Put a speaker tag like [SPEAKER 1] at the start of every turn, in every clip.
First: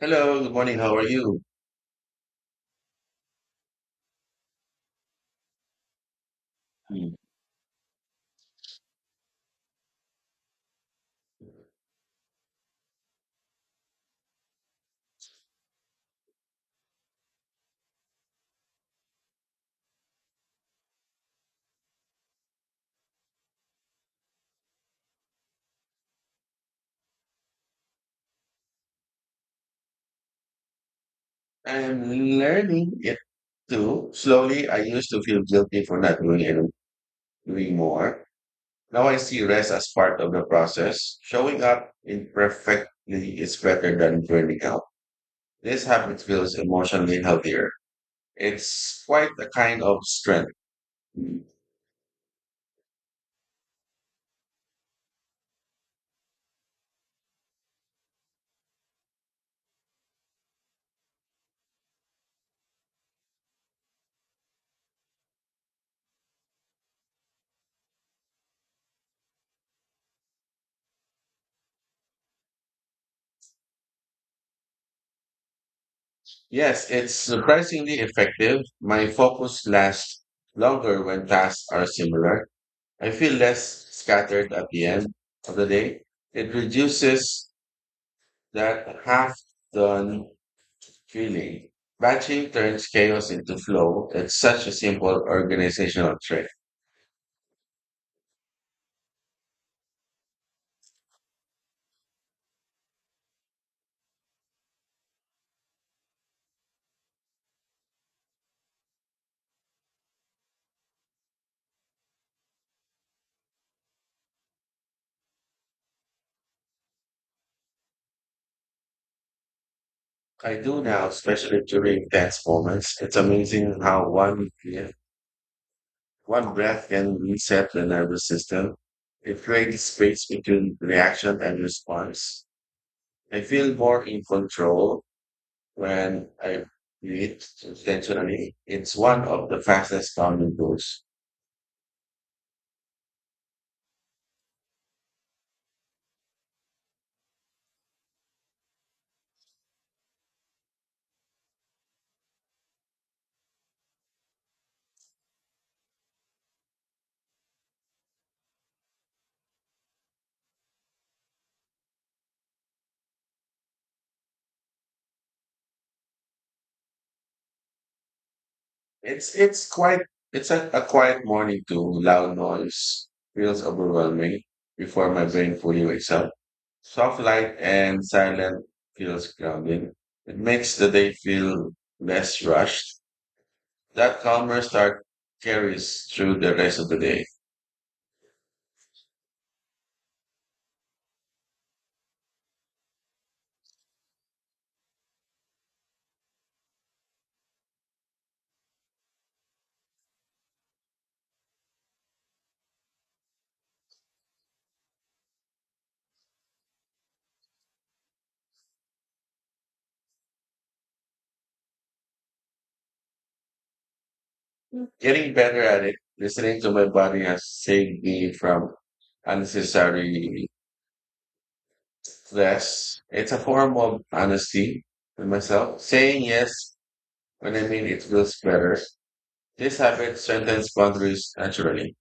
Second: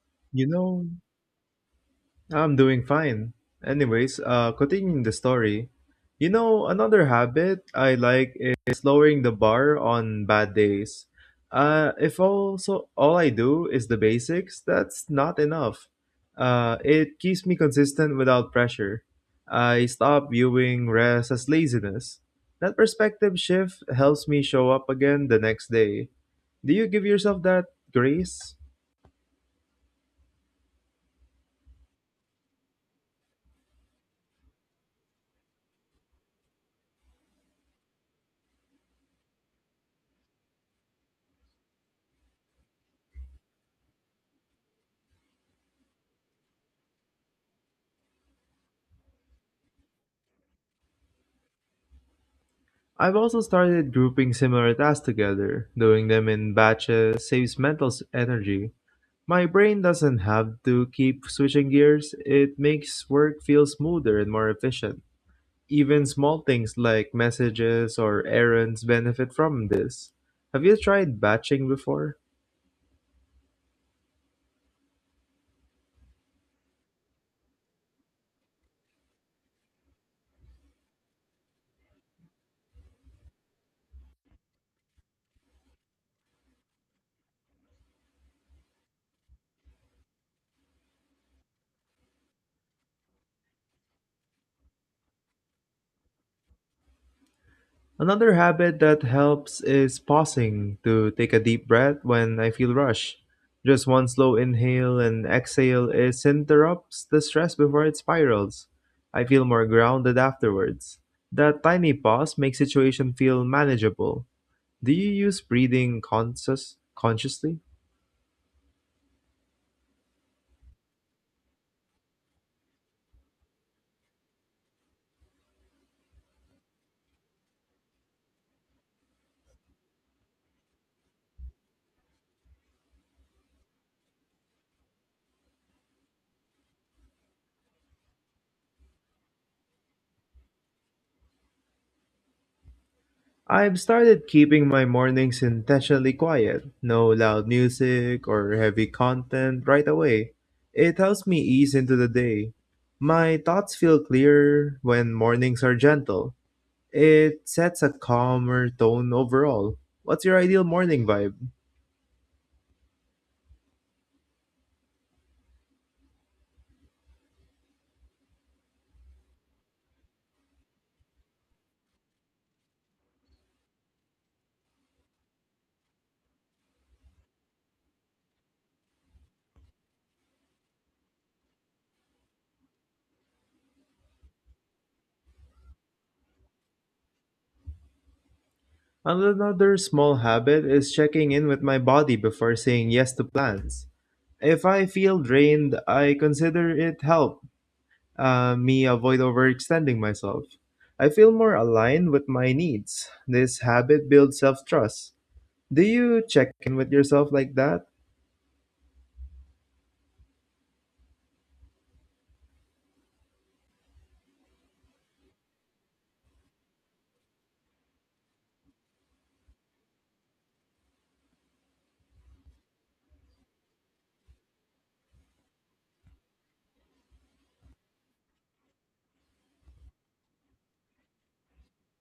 [SPEAKER 1] Hello,
[SPEAKER 2] You
[SPEAKER 1] good morning.
[SPEAKER 2] know,
[SPEAKER 1] How are you?
[SPEAKER 2] I'm doing fine. Anyways, continuing the story, another
[SPEAKER 1] Mm.
[SPEAKER 2] habit I like is lowering the bar on bad days. If also all I do is the basics, that's not enough. It keeps me consistent without pressure. I stop viewing rest as laziness. That perspective shift helps me show up again the next day. Do you give yourself that grace?
[SPEAKER 1] I'm learning it too. Slowly, I used to feel guilty for not doing it, doing more. Now I see rest as part of the process. Showing up imperfectly is better than burning out. This habit feels emotionally healthier. It's quite a kind of strength. Mm.
[SPEAKER 2] I've also started grouping similar tasks together. Doing them in batches saves mental energy. My brain doesn't have to keep switching gears. It makes work feel smoother and more efficient. Even small things like messages or errands benefit from this. Have you tried batching before?
[SPEAKER 1] Yes, it's surprisingly effective. My focus lasts longer when tasks are similar. I feel less scattered at the end of the day. It reduces that half done feeling. Batching turns chaos into flow. It's such a simple organizational trick.
[SPEAKER 2] Another habit that helps is pausing to take a deep breath when I feel rushed. Just one slow inhale and exhale is interrupts the stress before it spirals. I feel more grounded afterwards. That tiny pause makes situation feel manageable. Do you use breathing consciously?
[SPEAKER 1] I do now, especially during tense moments. It's amazing how one breath can reset the nervous system. It creates space between reaction and response. I feel more in control when I read intentionally. It's one of the fastest calming tools.
[SPEAKER 2] I've started keeping my mornings intentionally quiet, no loud music or heavy content right away. It helps me ease into the day. My thoughts feel clearer when mornings are gentle. It sets a calmer tone overall. What's your ideal morning vibe?
[SPEAKER 1] It's it's quite it's a quiet morning too. Loud noise feels overwhelming before my brain fully wakes up. Soft light and silent feels grounding. It makes the day feel less rushed. That calmer start carries through the rest of the day.
[SPEAKER 2] Another small habit is checking in with my body before saying yes to plans. If I feel drained, I consider it help me avoid overextending myself. I feel more aligned with my needs. This habit builds self trust. Do you check in with yourself like that?
[SPEAKER 1] Getting better at it, listening to my body has saved me from unnecessary. Yes, it's a form of honesty with myself. Saying yes when I mean it feels better. This habit strengthens boundaries naturally.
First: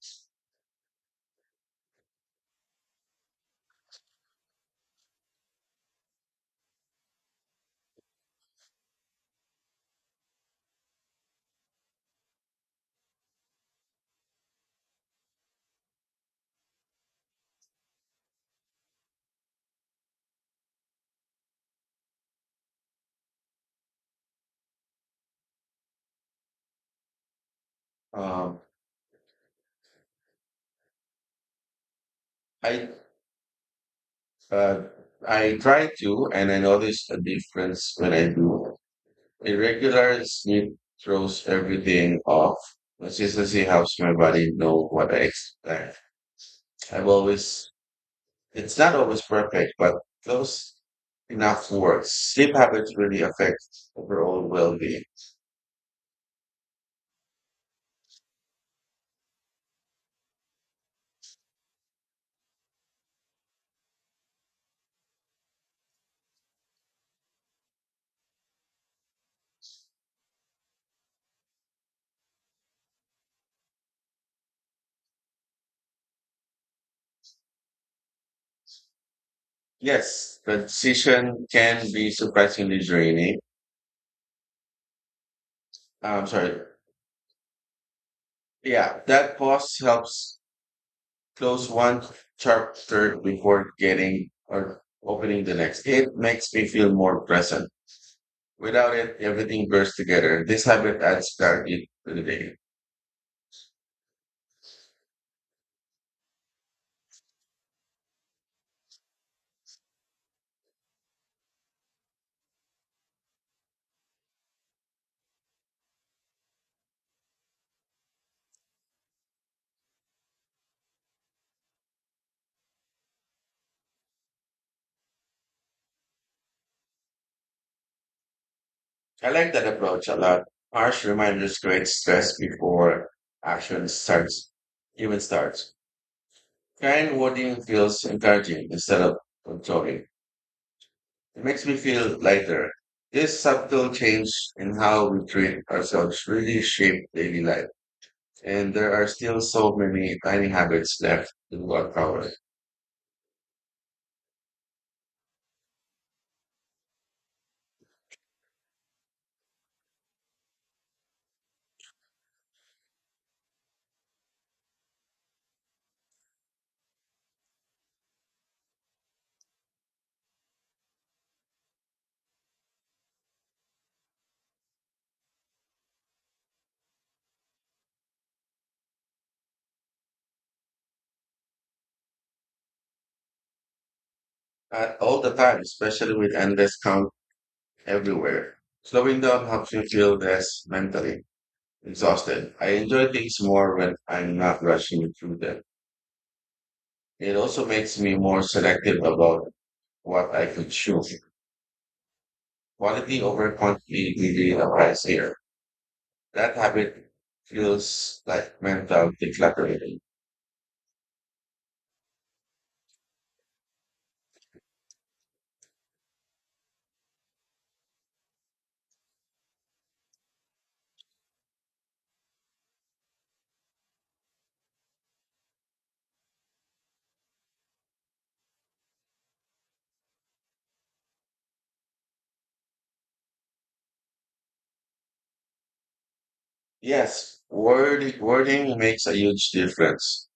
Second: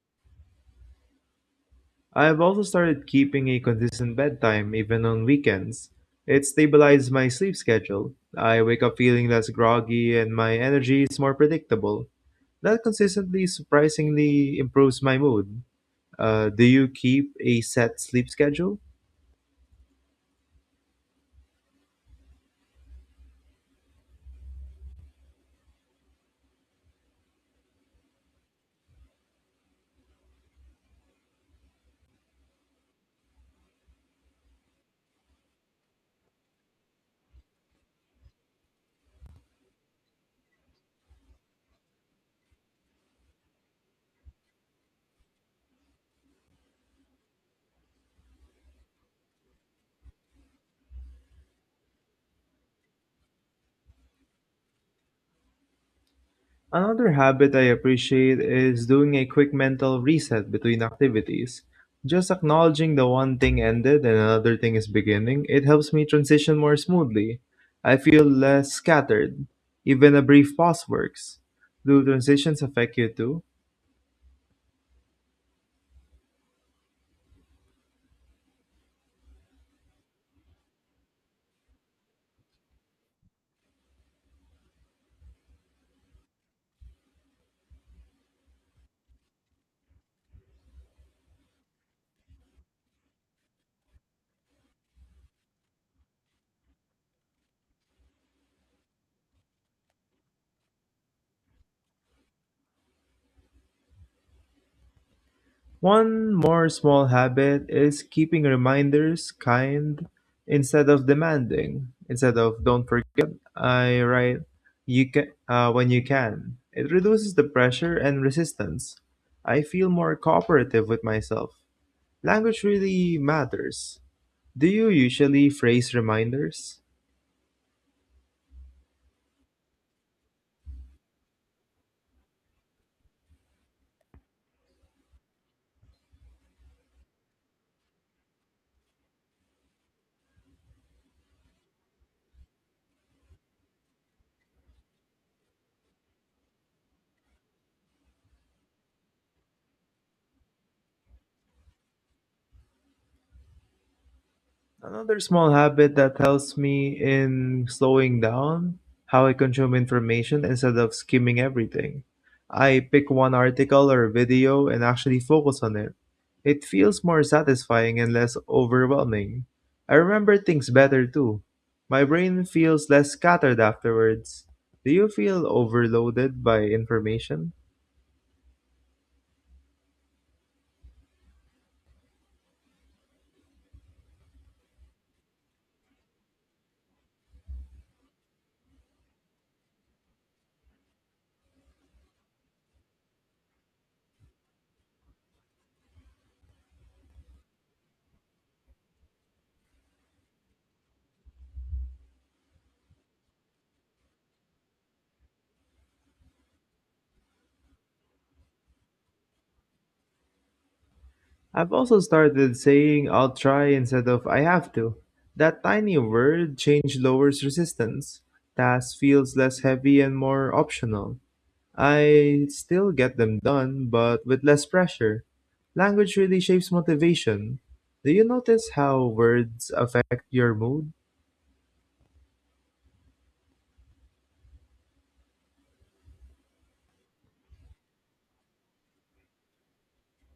[SPEAKER 2] I've also started keeping a consistent bedtime, even on weekends. It stabilizes my sleep schedule. I wake up feeling less groggy and my energy is more predictable. That consistently surprisingly improves my mood. Do you keep a set sleep schedule?
[SPEAKER 1] Um, I uh, I try to, and I notice a difference when I do. Irregular sleep throws everything off. Consistency helps my body know what I expect. I've always, it's not always perfect, but those enough words. Sleep habits really affect overall well-being.
[SPEAKER 2] Another habit I appreciate is doing a quick mental reset between activities. Just acknowledging the one thing ended and another thing is beginning, it helps me transition more smoothly. I feel less scattered. Even a brief pause works. Do transitions affect you too?
[SPEAKER 1] Yes, transition can be surprisingly draining. I'm sorry. Yeah, that pause helps close one chapter before getting or opening the next. It makes me feel more present. Without it, everything bursts together. This habit adds clarity to the day.
[SPEAKER 2] One more small habit is keeping reminders kind instead of demanding. Instead of don't forget, I write you can when you can. It reduces the pressure and resistance. I feel more cooperative with myself. Language really matters. Do you usually phrase reminders?
[SPEAKER 1] I like that approach a lot. Harsh reminders create stress before action starts, even starts. Kind wording feels encouraging instead of controlling. It makes me feel lighter. This subtle change in how we treat ourselves really shape daily life. And there are still so many tiny habits left to uncover.
[SPEAKER 2] Another small habit that helps me in slowing down how I consume information instead of skimming everything. I pick one article or video and actually focus on it. It feels more satisfying and less overwhelming. I remember things better too. My brain feels less scattered afterwards. Do you feel overloaded by information?
[SPEAKER 1] At all the time, especially with endless count everywhere. Slowing down helps me feel less mentally exhausted. I enjoy things more when I'm not rushing through them. It also makes me more selective about what I consume. Quality over quantity really applies here. That habit feels like mental decluttering.
[SPEAKER 2] I've also started saying I'll try instead of I have to. That tiny word change lowers resistance. Task feels less heavy and more optional. I still get them done, but with less pressure. Language really shapes motivation. Do you notice how words affect your mood?
[SPEAKER 1] Yes, wording makes a huge difference.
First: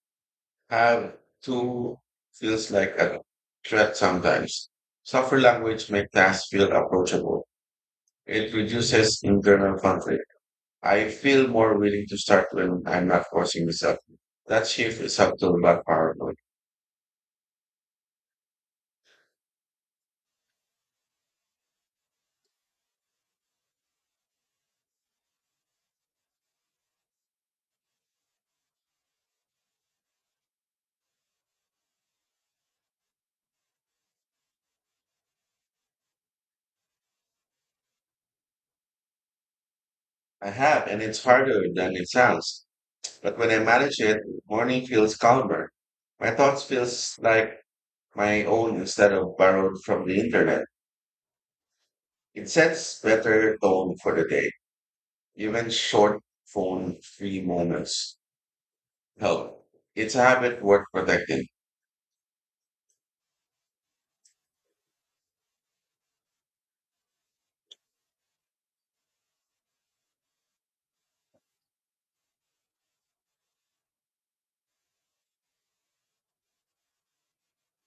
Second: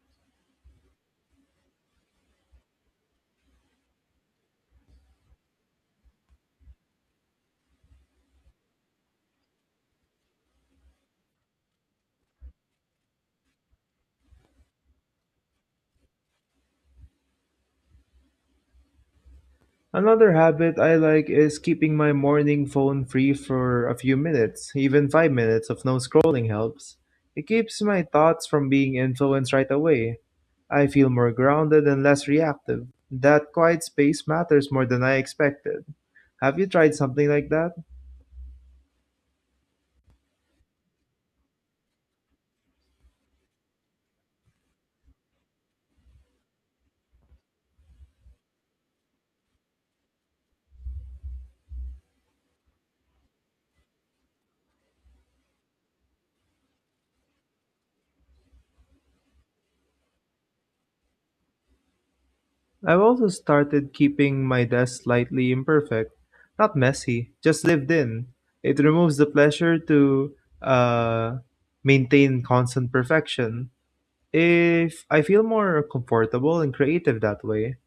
[SPEAKER 1] Have to feels like a threat sometimes. Softer language makes tasks feel approachable. It reduces internal conflict. I feel more willing to start when I'm not forcing myself. That shift is subtle but powerful.
[SPEAKER 2] Another habit I like is keeping my morning phone free for a few minutes. Even 5 minutes of no scrolling helps. It keeps my thoughts from being influenced right away. I feel more grounded and less reactive. That quiet space matters more than I expected. Have you tried something like that?
[SPEAKER 1] I have, and it's harder than it sounds. But when I manage it, morning feels calmer. My thoughts feels like my own instead of borrowed from the internet. It sets better tone for the day. Even short phone free moments help. It's a habit worth protecting.
[SPEAKER 2] I've also started keeping my desk slightly imperfect. Not messy, just lived in. It removes the pleasure to uh, maintain constant perfection. If I feel more comfortable and creative that way,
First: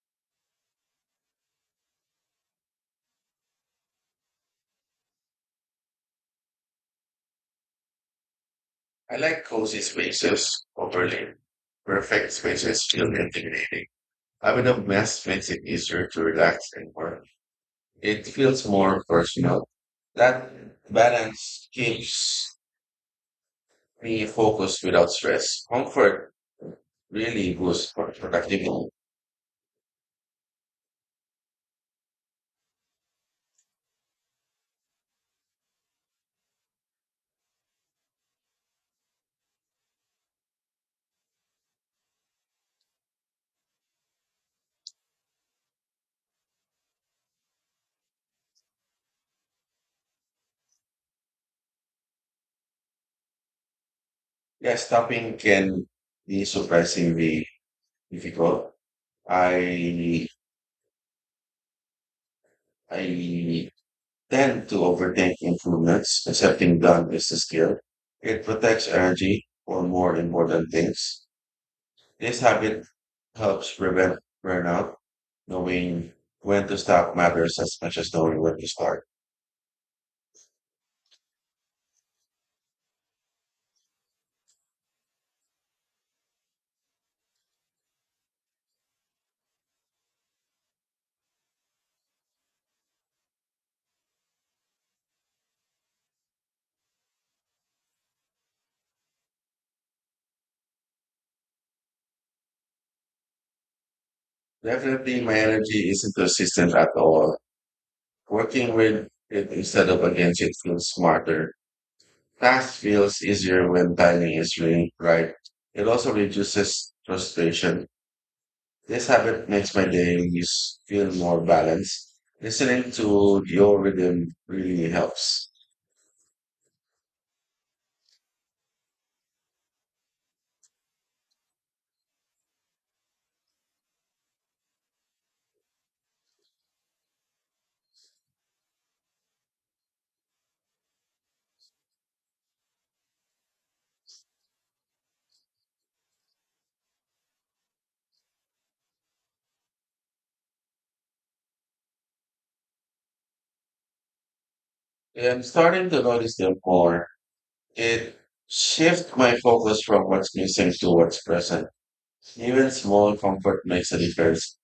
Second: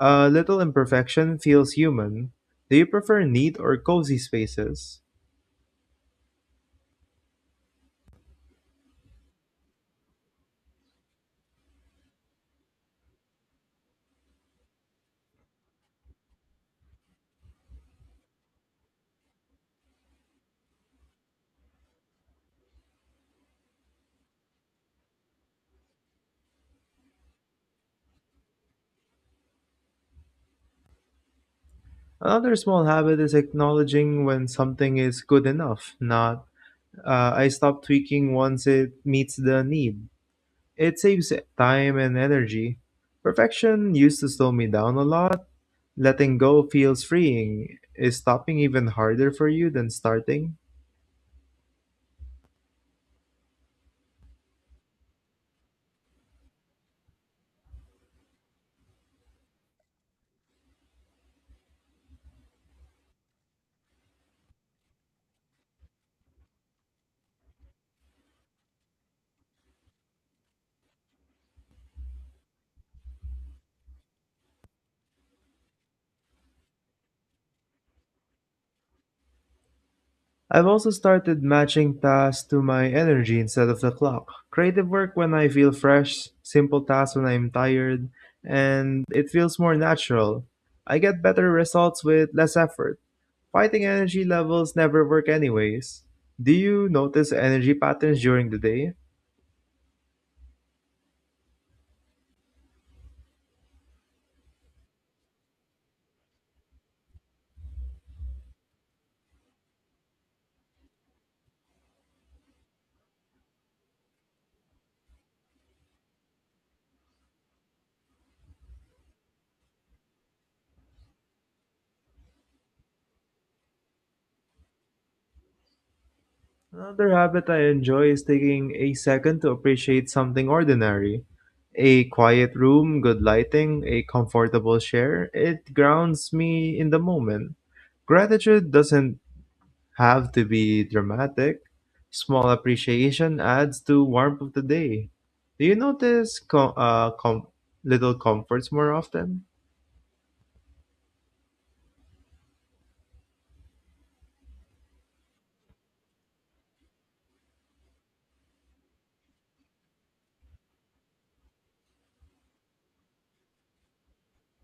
[SPEAKER 2] a little imperfection feels human. Do you prefer neat or cozy spaces?
[SPEAKER 1] I like cozy spaces. Overly perfect spaces feel intimidating. Having a mess makes it easier to relax and work. It feels more personal. That balance keeps me focused without stress. Comfort really boosts productivity.
[SPEAKER 2] Another small habit is acknowledging when something is good enough, not I stop tweaking once it meets the need. It saves time and energy. Perfection used to slow me down a lot. Letting go feels freeing. Is stopping even harder for you than starting?
[SPEAKER 1] Yeah, stopping can be surprisingly difficult. I I tend to overthink improvements. Accepting done is a skill. It protects energy for more important things. This habit helps prevent burnout. Knowing when to stop matters as much as knowing when to start.
[SPEAKER 2] I've also started matching tasks to my energy instead of the clock. Creative work when I feel fresh, simple tasks when I'm tired, and it feels more natural. I get better results with less effort. Fighting energy levels never work anyways. Do you notice energy patterns during the day?
[SPEAKER 1] Definitely, my energy isn't consistent at all. Working with it instead of against it feels smarter. Task feels easier when timing is really right. It also reduces frustration. This habit makes my days feel more balanced. Listening to your rhythm really helps.
[SPEAKER 2] Another habit I enjoy is taking a second to appreciate something ordinary. A quiet room, good lighting, a comfortable chair, it grounds me in the moment. Gratitude doesn't have to be dramatic. Small appreciation adds to warmth of the day. Do you notice little comforts more often?
[SPEAKER 1] I'm starting to notice them more. It shifts my focus from what's missing to what's present. Even small comfort makes a difference.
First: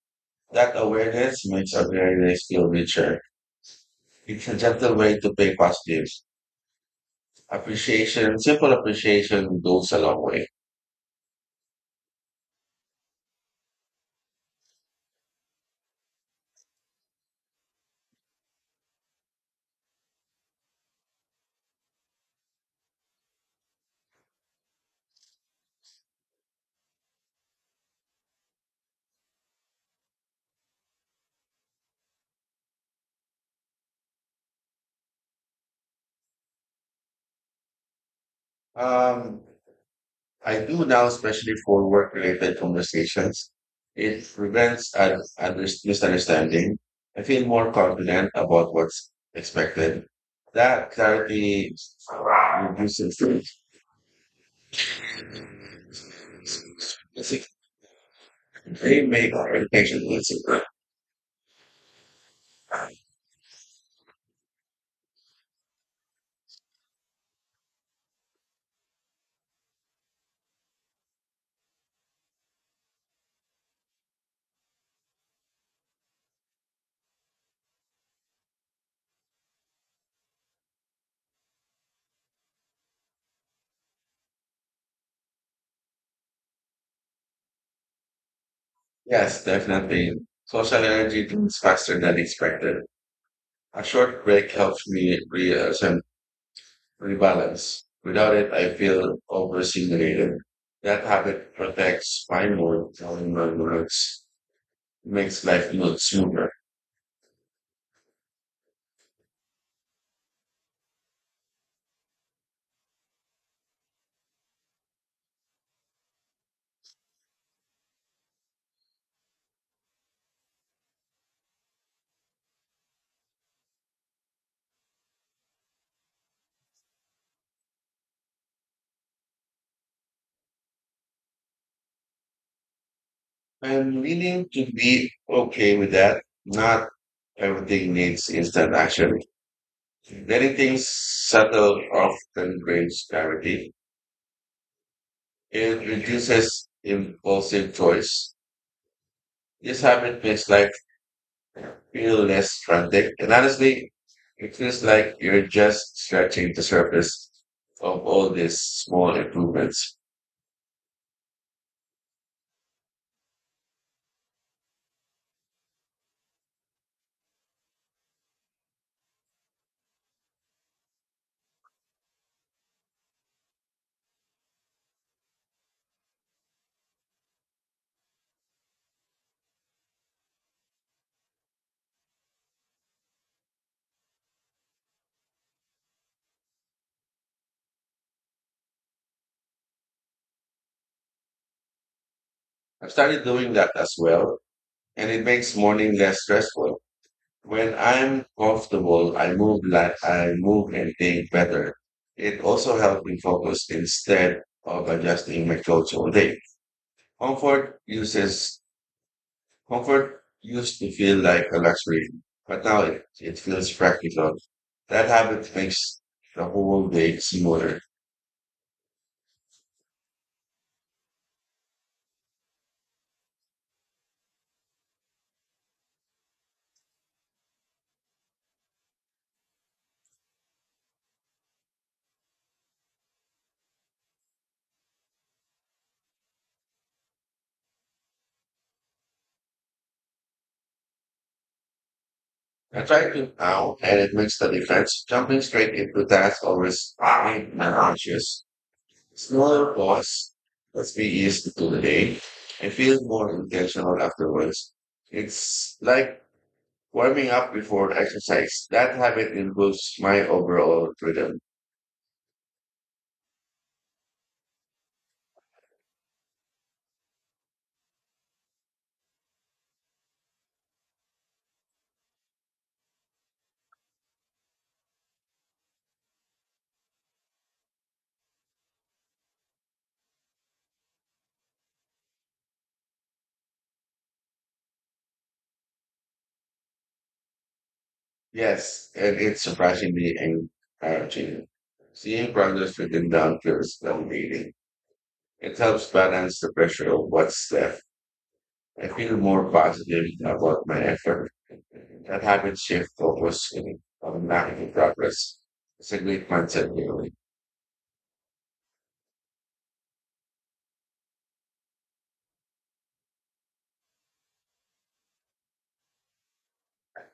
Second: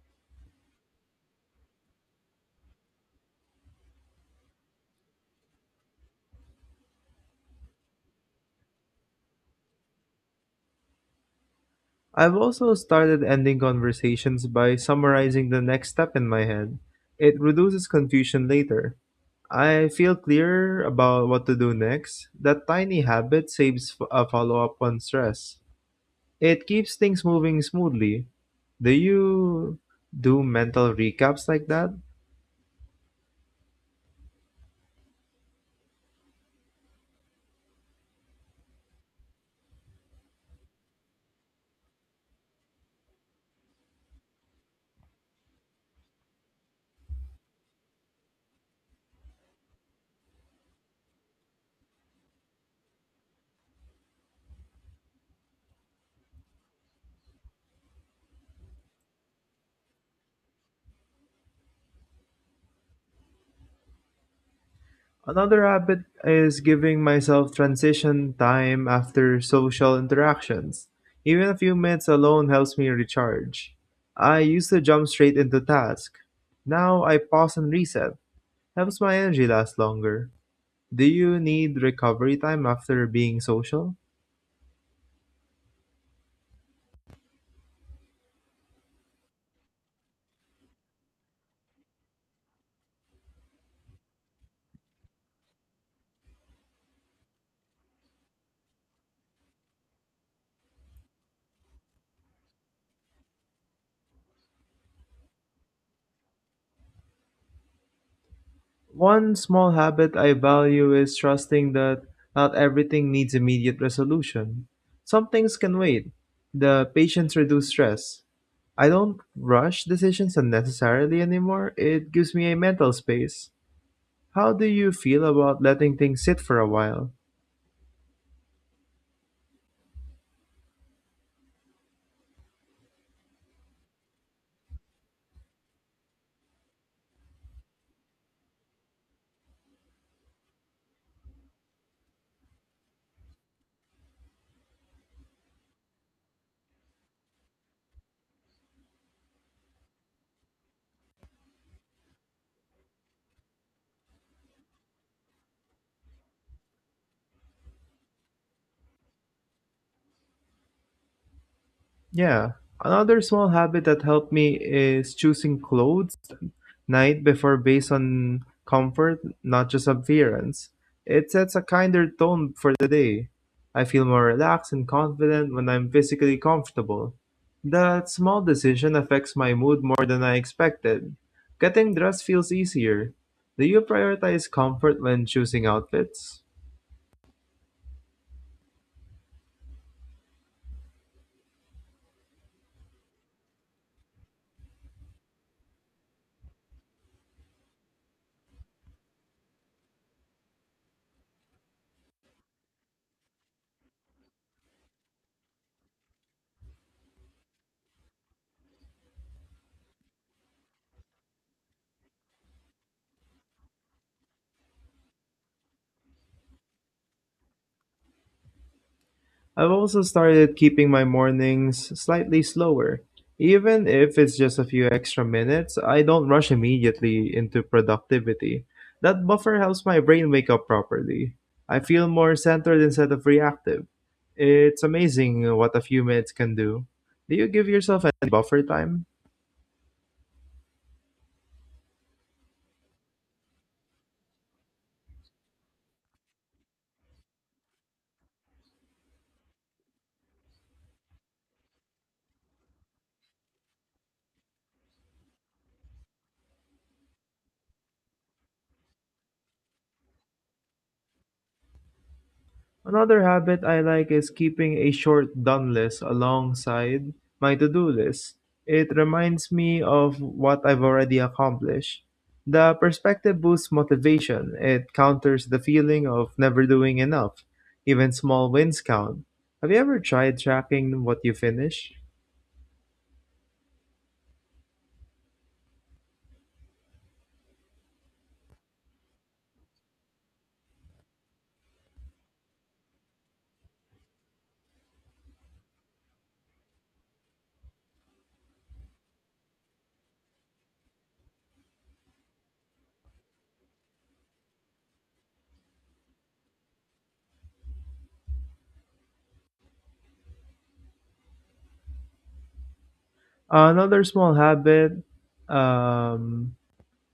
[SPEAKER 1] That awareness makes our days feel richer. It's a gentle way to pay positive appreciation. Simple appreciation goes a long way.
[SPEAKER 2] I've also started ending conversations by summarizing the next step in my head. It reduces confusion later. I feel clearer about what to do next. That tiny habit saves a follow up on stress. It keeps things moving smoothly. Do you do mental recaps like that?
[SPEAKER 1] Um, I do now, especially for work-related conversations. It prevents misunderstanding. I feel more confident about what's expected. That clarity reduces they make communication easier.
[SPEAKER 2] Another habit is giving myself transition time after social interactions. Even a few minutes alone helps me recharge. I used to jump straight into task. Now I pause and reset. Helps my energy last longer. Do you need recovery time after being social?
[SPEAKER 1] Yes, definitely. Social energy comes faster than expected. A short break helps me reassemble rebalance. Without it, I feel overstimulated. That habit protects my mood and my words. It makes life look smoother.
[SPEAKER 2] One small habit I value is trusting that not everything needs immediate resolution. Some things can wait. The patience reduces stress. I don't rush decisions unnecessarily anymore. It gives me a mental space. How do you feel about letting things sit for a while?
[SPEAKER 1] I'm willing to be okay with that. Not everything needs instant action. Letting things settle often brings clarity. It reduces impulsive choice. This habit makes life feel less frantic. And honestly, it feels like you're just scratching the surface of all these small improvements.
[SPEAKER 2] Yeah. Another small habit that helped me is choosing clothes night before based on comfort, not just appearance. It sets a kinder tone for the day. I feel more relaxed and confident when I'm physically comfortable. That small decision affects my mood more than I expected. Getting dressed feels easier. Do you prioritize comfort when choosing outfits?
[SPEAKER 1] I've started doing that as well, and it makes morning less stressful. When I'm comfortable, I move and think better. It also helps me focus instead of adjusting my clothes all day. Comfort uses Comfort used to feel like a luxury, but now it feels practical. That habit makes the whole day smoother.
[SPEAKER 2] I've also started keeping my mornings slightly slower. Even if it's just a few extra minutes, I don't rush immediately into productivity. That buffer helps my brain wake up properly. I feel more centered instead of reactive. It's amazing what a few minutes can do. Do you give yourself any buffer time?
[SPEAKER 1] I try to now, and it makes the difference. Jumping straight into tasks always I'm anxious. Smaller pause lets me ease into the day and feel more intentional afterwards. It's like warming up before exercise. That habit improves my overall rhythm.
[SPEAKER 2] Another habit I like is keeping a short done list alongside my to-do list. It reminds me of what I've already accomplished. The perspective boosts motivation. It counters the feeling of never doing enough. Even small wins count. Have you ever tried tracking what you finish?
[SPEAKER 1] Yes, and it's surprisingly encouraging. Seeing progress within the feels meeting. It helps balance the pressure of what's left. I feel more positive about my effort. That habit shift focus on making progress. It's a great mindset, really.
[SPEAKER 2] Another small habit um,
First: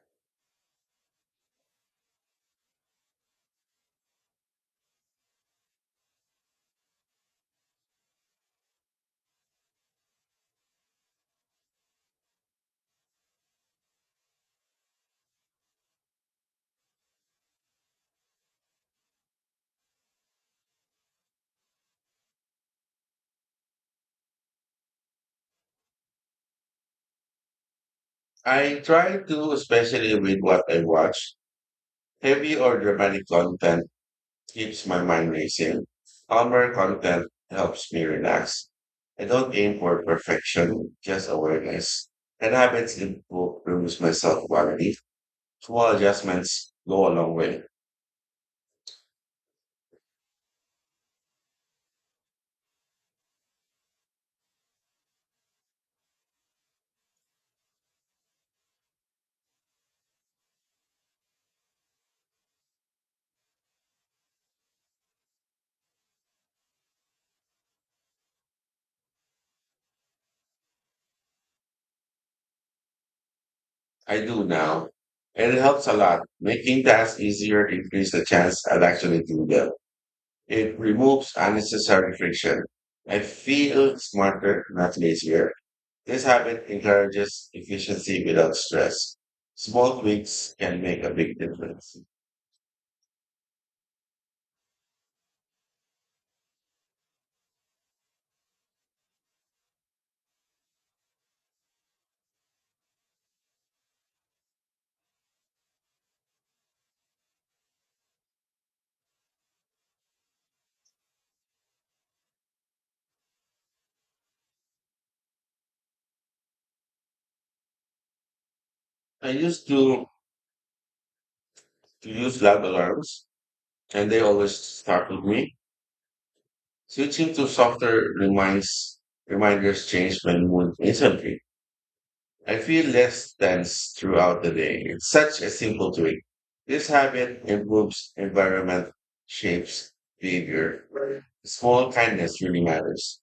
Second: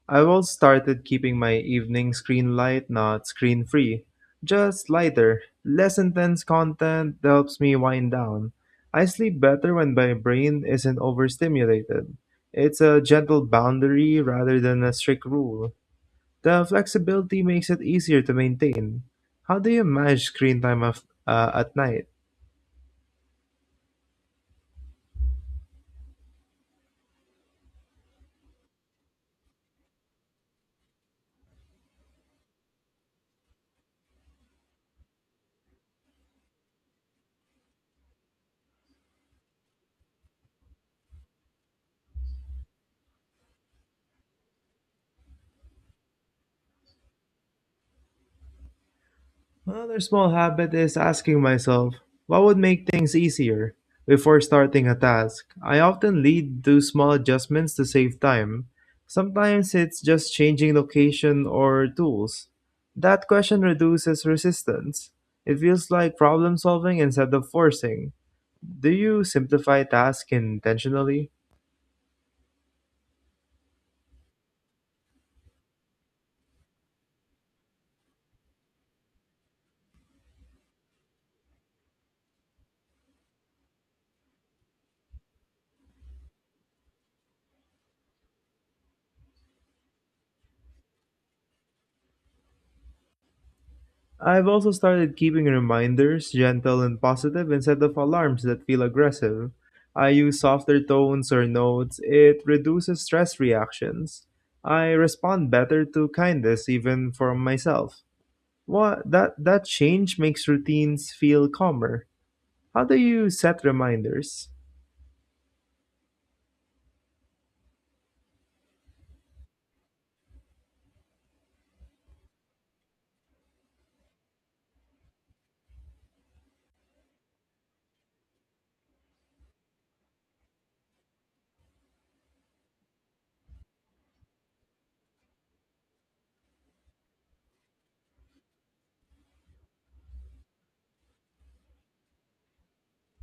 [SPEAKER 2] I've also started keeping my evening screen light, not screen free. Just lighter, less intense content helps me wind down. I sleep better when my brain isn't overstimulated. It's a gentle boundary rather than a strict rule. The flexibility makes it easier to maintain. How do you manage screen time at night?
[SPEAKER 1] I try to, especially with what I watch, heavy or dramatic content keeps my mind racing. Calmer content helps me relax. I don't aim for perfection, just awareness. And habits improve improves my self-quality. Small adjustments go a long way.
[SPEAKER 2] Another small habit is asking myself, what would make things easier? Before starting a task, I often lead to small adjustments to save time. Sometimes it's just changing location or tools. That question reduces resistance. It feels like problem solving instead of forcing. Do you simplify tasks intentionally?
[SPEAKER 1] I do now. And it helps a lot. Making tasks easier increases the chance I'll actually do them. It removes unnecessary friction. I feel smarter, not lazier. This habit encourages efficiency without stress. Small tweaks can make a big difference.
[SPEAKER 2] I've also started keeping reminders, gentle and positive, instead of alarms that feel aggressive. I use softer tones or notes. It reduces stress reactions. I respond better to kindness even from myself. What that change makes routines feel calmer. How do you set reminders?
[SPEAKER 1] I used to use loud alarms and they always startled me. Switching to reminders change my mood instantly. I feel less tense throughout the day. It's such a simple tweak. This habit improves environment, shapes behavior. Small kindness really matters.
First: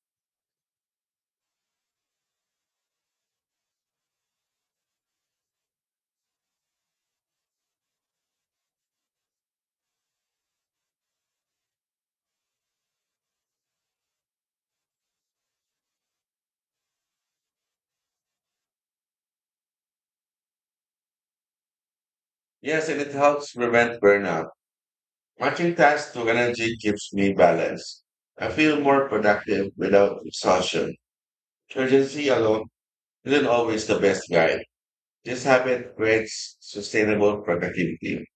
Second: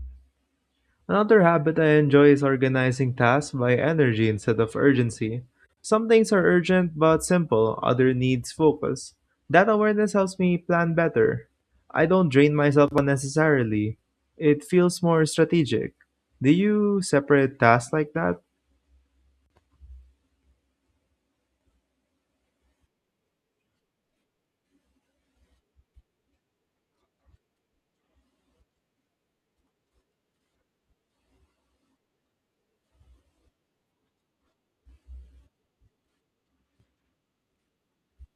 [SPEAKER 2] Another habit I enjoy is organizing tasks by energy instead of urgency. Some things are urgent but simple, other needs focus. That awareness helps me plan better. I don't drain myself unnecessarily. It feels more strategic. Do you separate tasks like that?
[SPEAKER 1] Yes, and it helps prevent burnout. Watching tasks to energy keeps me balanced. I feel more productive without exhaustion. Urgency alone isn't always the best guide. This habit creates sustainable productivity.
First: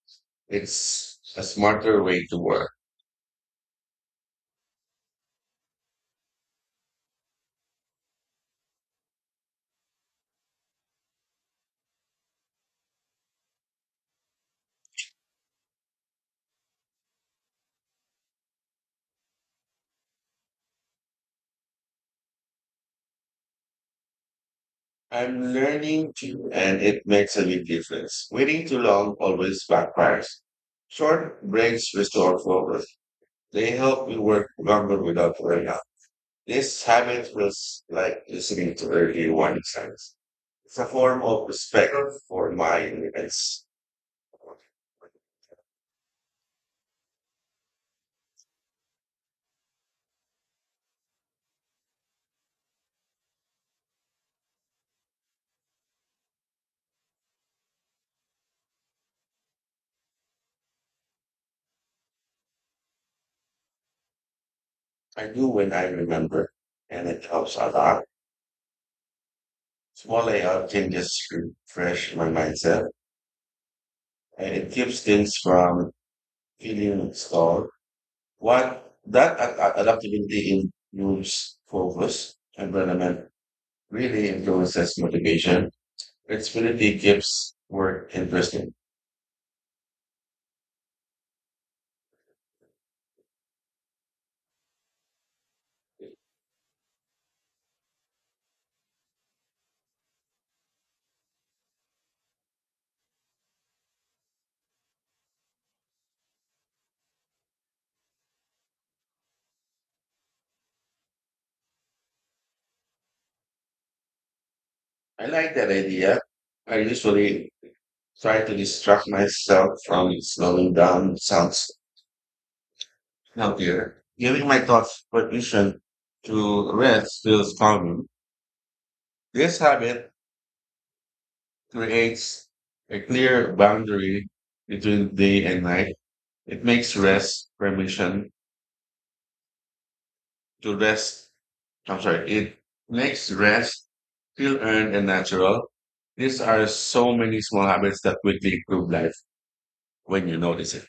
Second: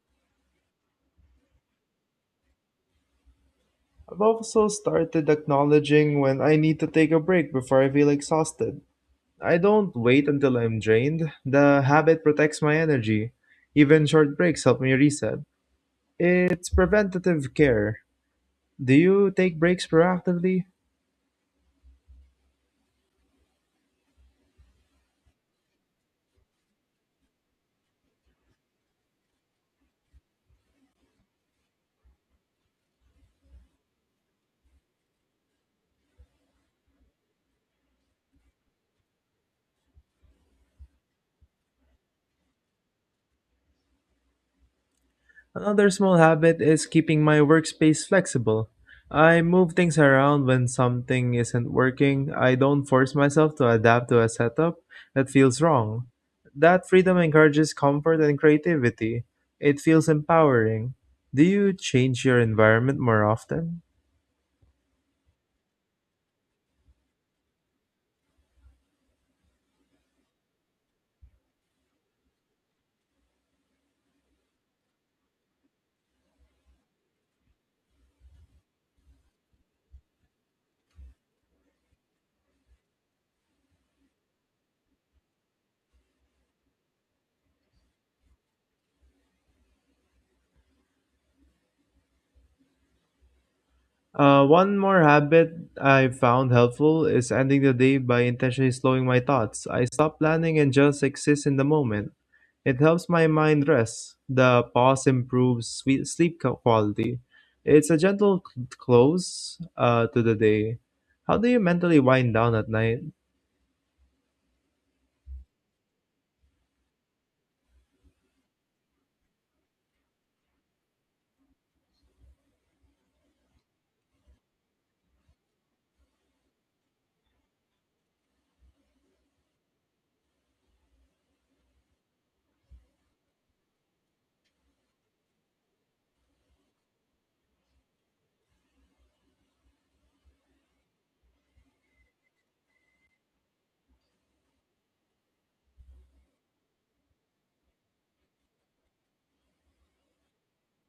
[SPEAKER 1] It's a smarter way to work.
[SPEAKER 2] I've also started acknowledging when I need to take a break before I feel exhausted. I don't wait until I'm drained. The habit protects my energy. Even short breaks help me reset. It's preventative care. Do you take breaks proactively?
[SPEAKER 1] I'm learning to, and it makes a big difference. Waiting too long always backfires. Short breaks restore focus. They help me work longer without burnout. This habit feels like listening to early warning signs. It's a form of respect for my independence.
[SPEAKER 2] Another small habit is keeping my workspace flexible. I move things around when something isn't working. I don't force myself to adapt to a setup that feels wrong. That freedom encourages comfort and creativity. It feels empowering. Do you change your environment more often?
[SPEAKER 1] I do when I remember, and it helps a lot. Small layout changes refresh my mindset, and it keeps things from feeling stalled. What that adaptability improves focus, environment really influences motivation. Flexibility keeps work interesting.
[SPEAKER 2] One more habit I found helpful is ending the day by intentionally slowing my thoughts. I stop planning and just exist in the moment. It helps my mind rest. The pause improves quality. It's a gentle close to the day. How do you mentally wind down at night?
[SPEAKER 1] I like that idea. I usually try to distract myself from slowing down sounds healthier. Giving my thoughts permission to rest feels calming. This habit creates a clear boundary between day and night. It makes rest permission to rest. I'm sorry, it makes rest feel earned and natural. These are so many small habits that quickly improve life when you notice it.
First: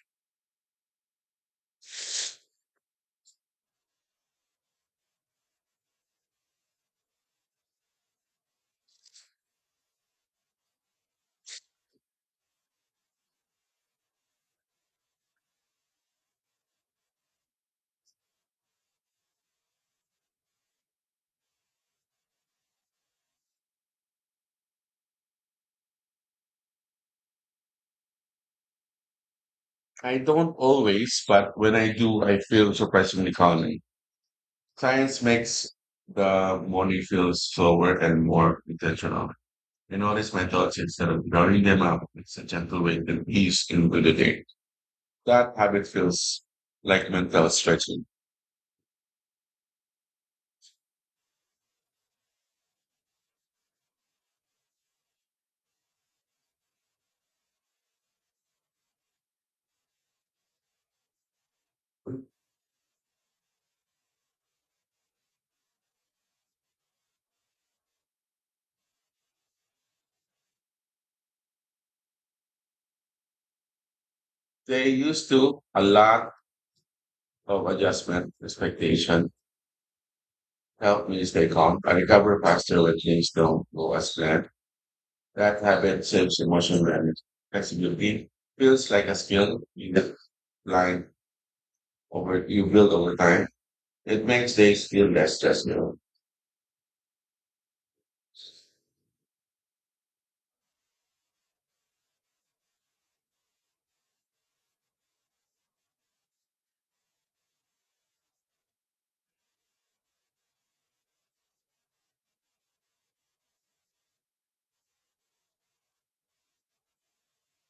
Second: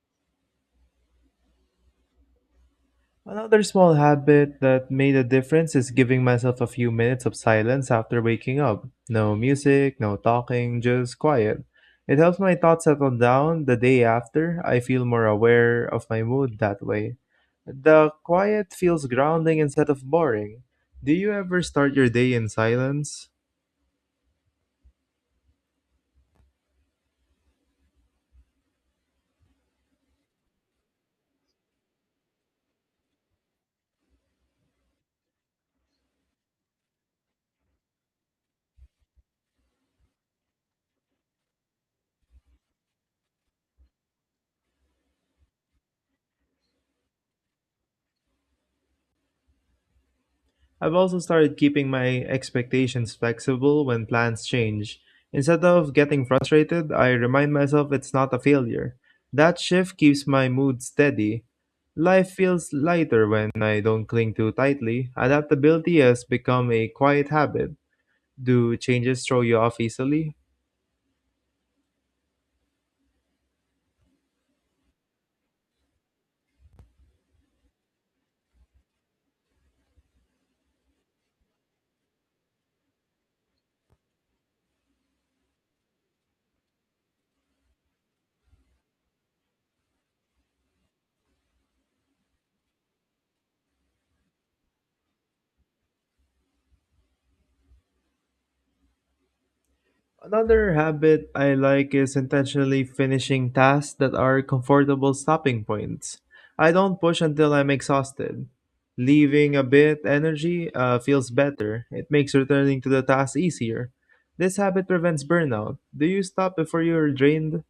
[SPEAKER 2] Another small habit that made a difference is giving myself a few minutes of silence after waking up. No music, no talking, just quiet. It helps my thoughts settle down the day after. I feel more aware of my mood that way. The quiet feels grounding instead of boring. Do you ever start your day in silence?
[SPEAKER 1] I don't always, but when I do, I feel surprisingly calming. Science makes the morning feel slower and more intentional. I notice my thoughts instead of drowning them out. It's a gentle way to ease into the day. That habit feels like mental stretching.
[SPEAKER 2] I've also started keeping my expectations flexible when plans change. Instead of getting frustrated, I remind myself it's not a failure. That shift keeps my mood steady. Life feels lighter when I don't cling too tightly. Adaptability has become a quiet habit. Do changes throw you off easily?
[SPEAKER 1] They used to a lot of adjustment, expectation, help me stay calm. I recover faster when things don't go as planned. That habit saves emotional management. Flexibility feels like a skill in the line over you build over time. It makes days feel less stressful.
[SPEAKER 2] Another habit I like is intentionally finishing tasks that are comfortable stopping points. I don't push until I'm exhausted. Leaving a bit energy feels better. It makes returning to the task easier. This habit prevents burnout. Do you stop before you're drained?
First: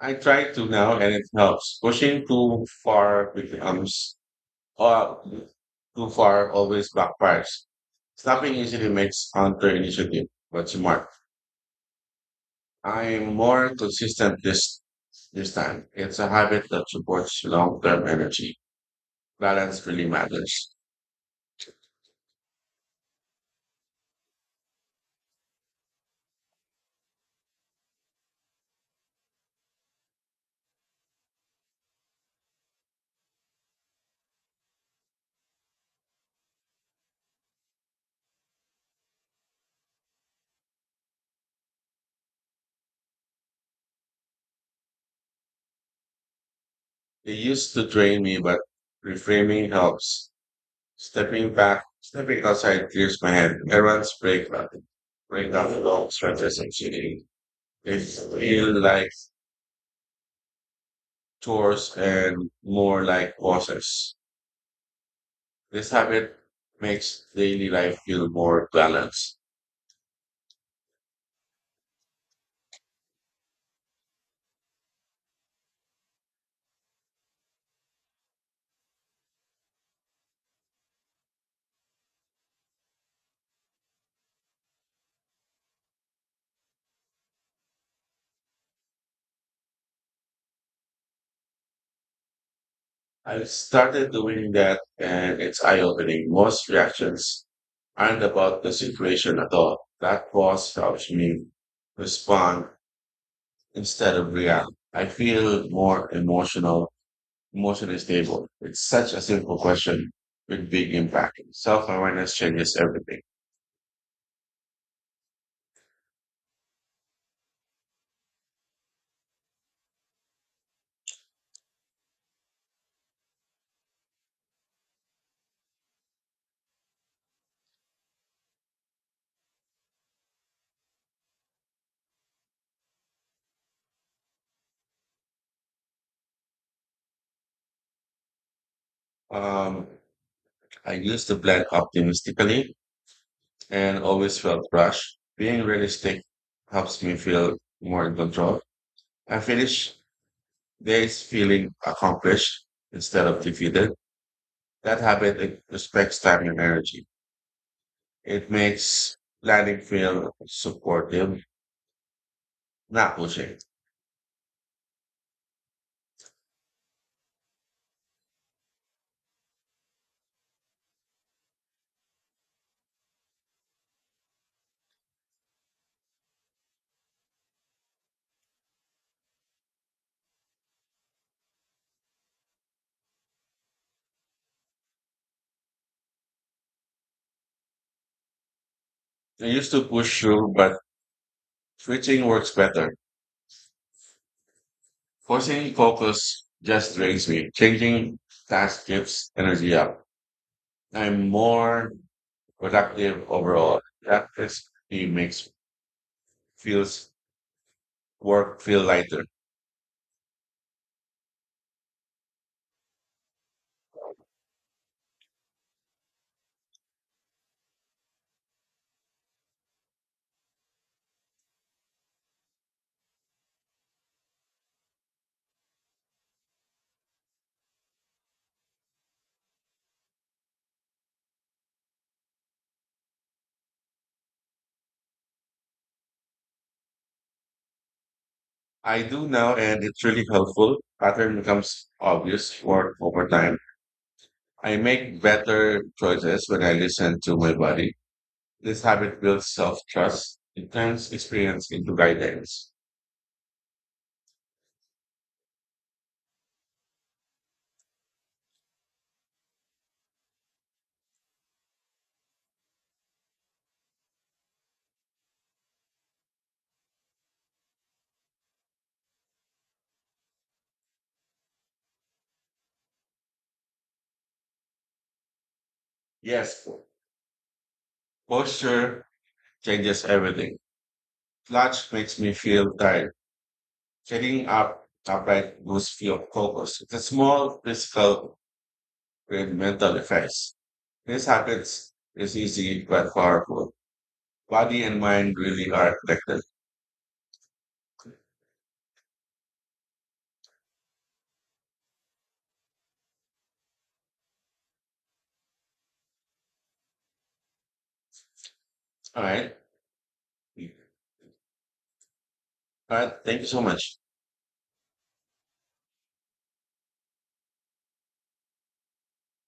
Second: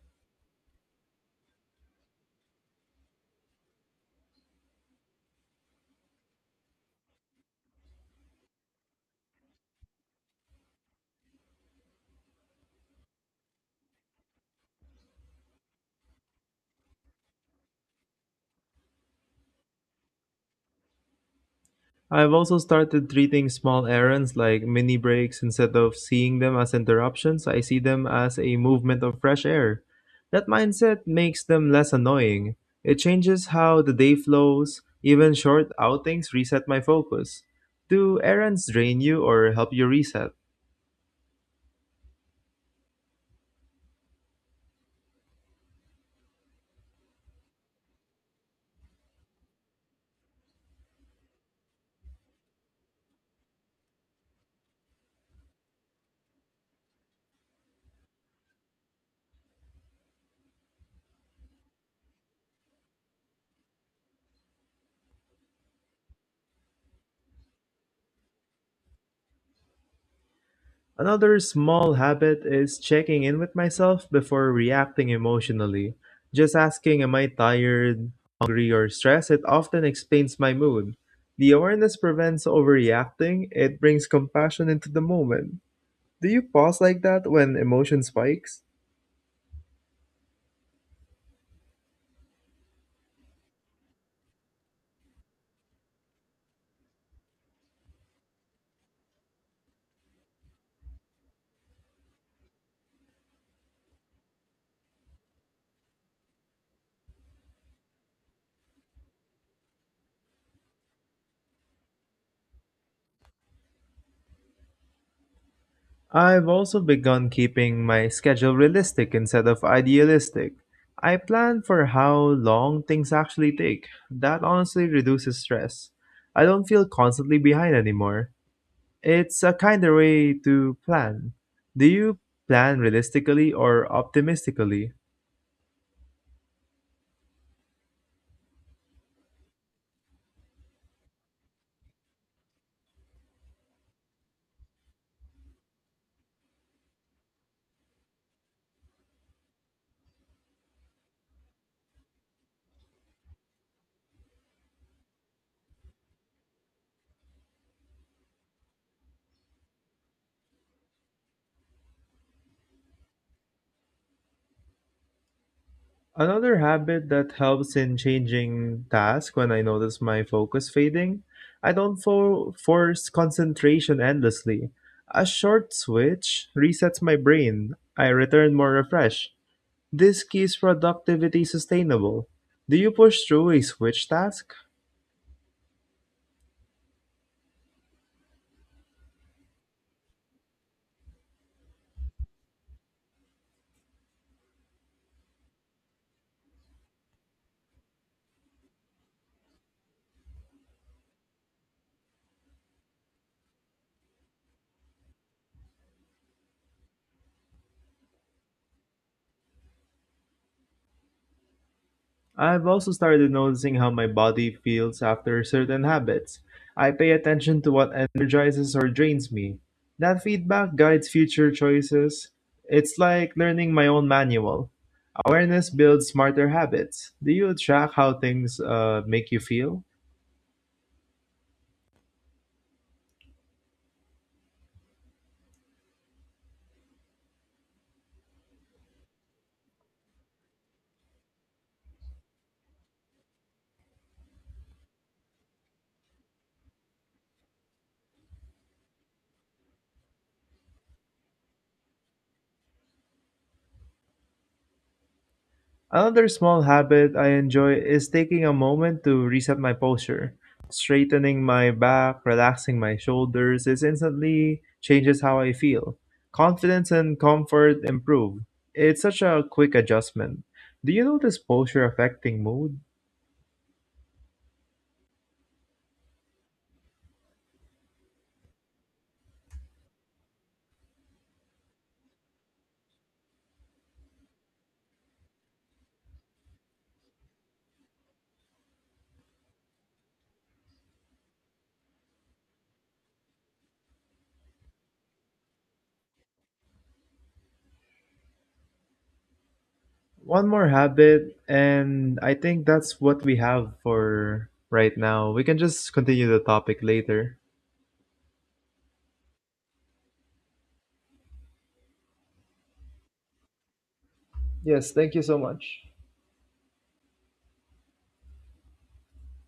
[SPEAKER 1] I try to now and it helps. Pushing uh, too far always backfires. Stopping usually makes counter initiative, but smart. I'm more consistent this time. It's a habit that supports long term energy. Balance really matters.
[SPEAKER 2] I've also started treating small errands like mini breaks instead of seeing them as interruptions. I see them as a movement of fresh air. That mindset makes them less annoying. It changes how the day flows. Even short outings reset my focus. Do errands drain you or help you reset?
[SPEAKER 1] It used to drain me, but reframing helps. Stepping back, stepping outside clears my head. Break up long stretches of sitting. They feel like chores and more like pauses. This habit makes daily life feel more balanced.
[SPEAKER 2] Another small habit is checking in with myself before reacting emotionally. Just asking, am I tired, hungry, or stressed? It often explains my mood. The awareness prevents overreacting. It brings compassion into the moment. Do you pause like that when emotion spikes?
[SPEAKER 1] I started doing that and it's eye-opening. Most reactions aren't about the situation at all. That pause helps me respond instead of react. I feel more emotional emotionally stable. It's such a simple question with big impact. Self awareness changes everything.
[SPEAKER 2] I've also begun keeping my schedule realistic instead of idealistic. I plan for how long things actually take. That honestly reduces stress. I don't feel constantly behind anymore. It's a kinder way to plan. Do you plan realistically or optimistically?
[SPEAKER 1] Um, I used to plan optimistically and always felt rushed. Being realistic helps me feel more in control. I finish days feeling accomplished instead of defeated. That habit it respects time and energy. It makes planning feel supportive, not pushing.
[SPEAKER 2] Another habit that helps in changing task when I notice my focus fading, I don't force concentration endlessly. A short switch resets my brain. I return more refreshed. This keeps productivity sustainable. Do you push through a switch task?
[SPEAKER 1] I used to push through, but switching works better. Forcing focus just drains me. Changing task gives energy up. I'm more productive overall. That crispy makes feels work feel lighter.
[SPEAKER 2] I've also started noticing how my body feels after certain habits. I pay attention to what energizes or drains me. That feedback guides future choices. It's like learning my own manual. Awareness builds smarter habits. Do you track how things make you feel?
[SPEAKER 1] I do now, and it's really helpful. Pattern becomes obvious work over time. I make better choices when I listen to my body. This habit builds self trust. It turns experience into guidance.
[SPEAKER 2] Another small habit I enjoy is taking a moment to reset my posture. Straightening my back, relaxing my shoulders, it instantly changes how I feel. Confidence and comfort improve. It's such a quick adjustment. Do you notice posture affecting mood?
[SPEAKER 1] Yes, posture changes everything. Slouch makes me feel tired. Sitting up upright lose fear of focus. It's a small physical and mental effects. This happens is easy but powerful. Body and mind really are connected.
[SPEAKER 2] One more habit, and I think that's what we have for right now. We can just continue the topic later.
[SPEAKER 1] All right. All right. Thank you so much.
[SPEAKER 2] Yes, thank you so much.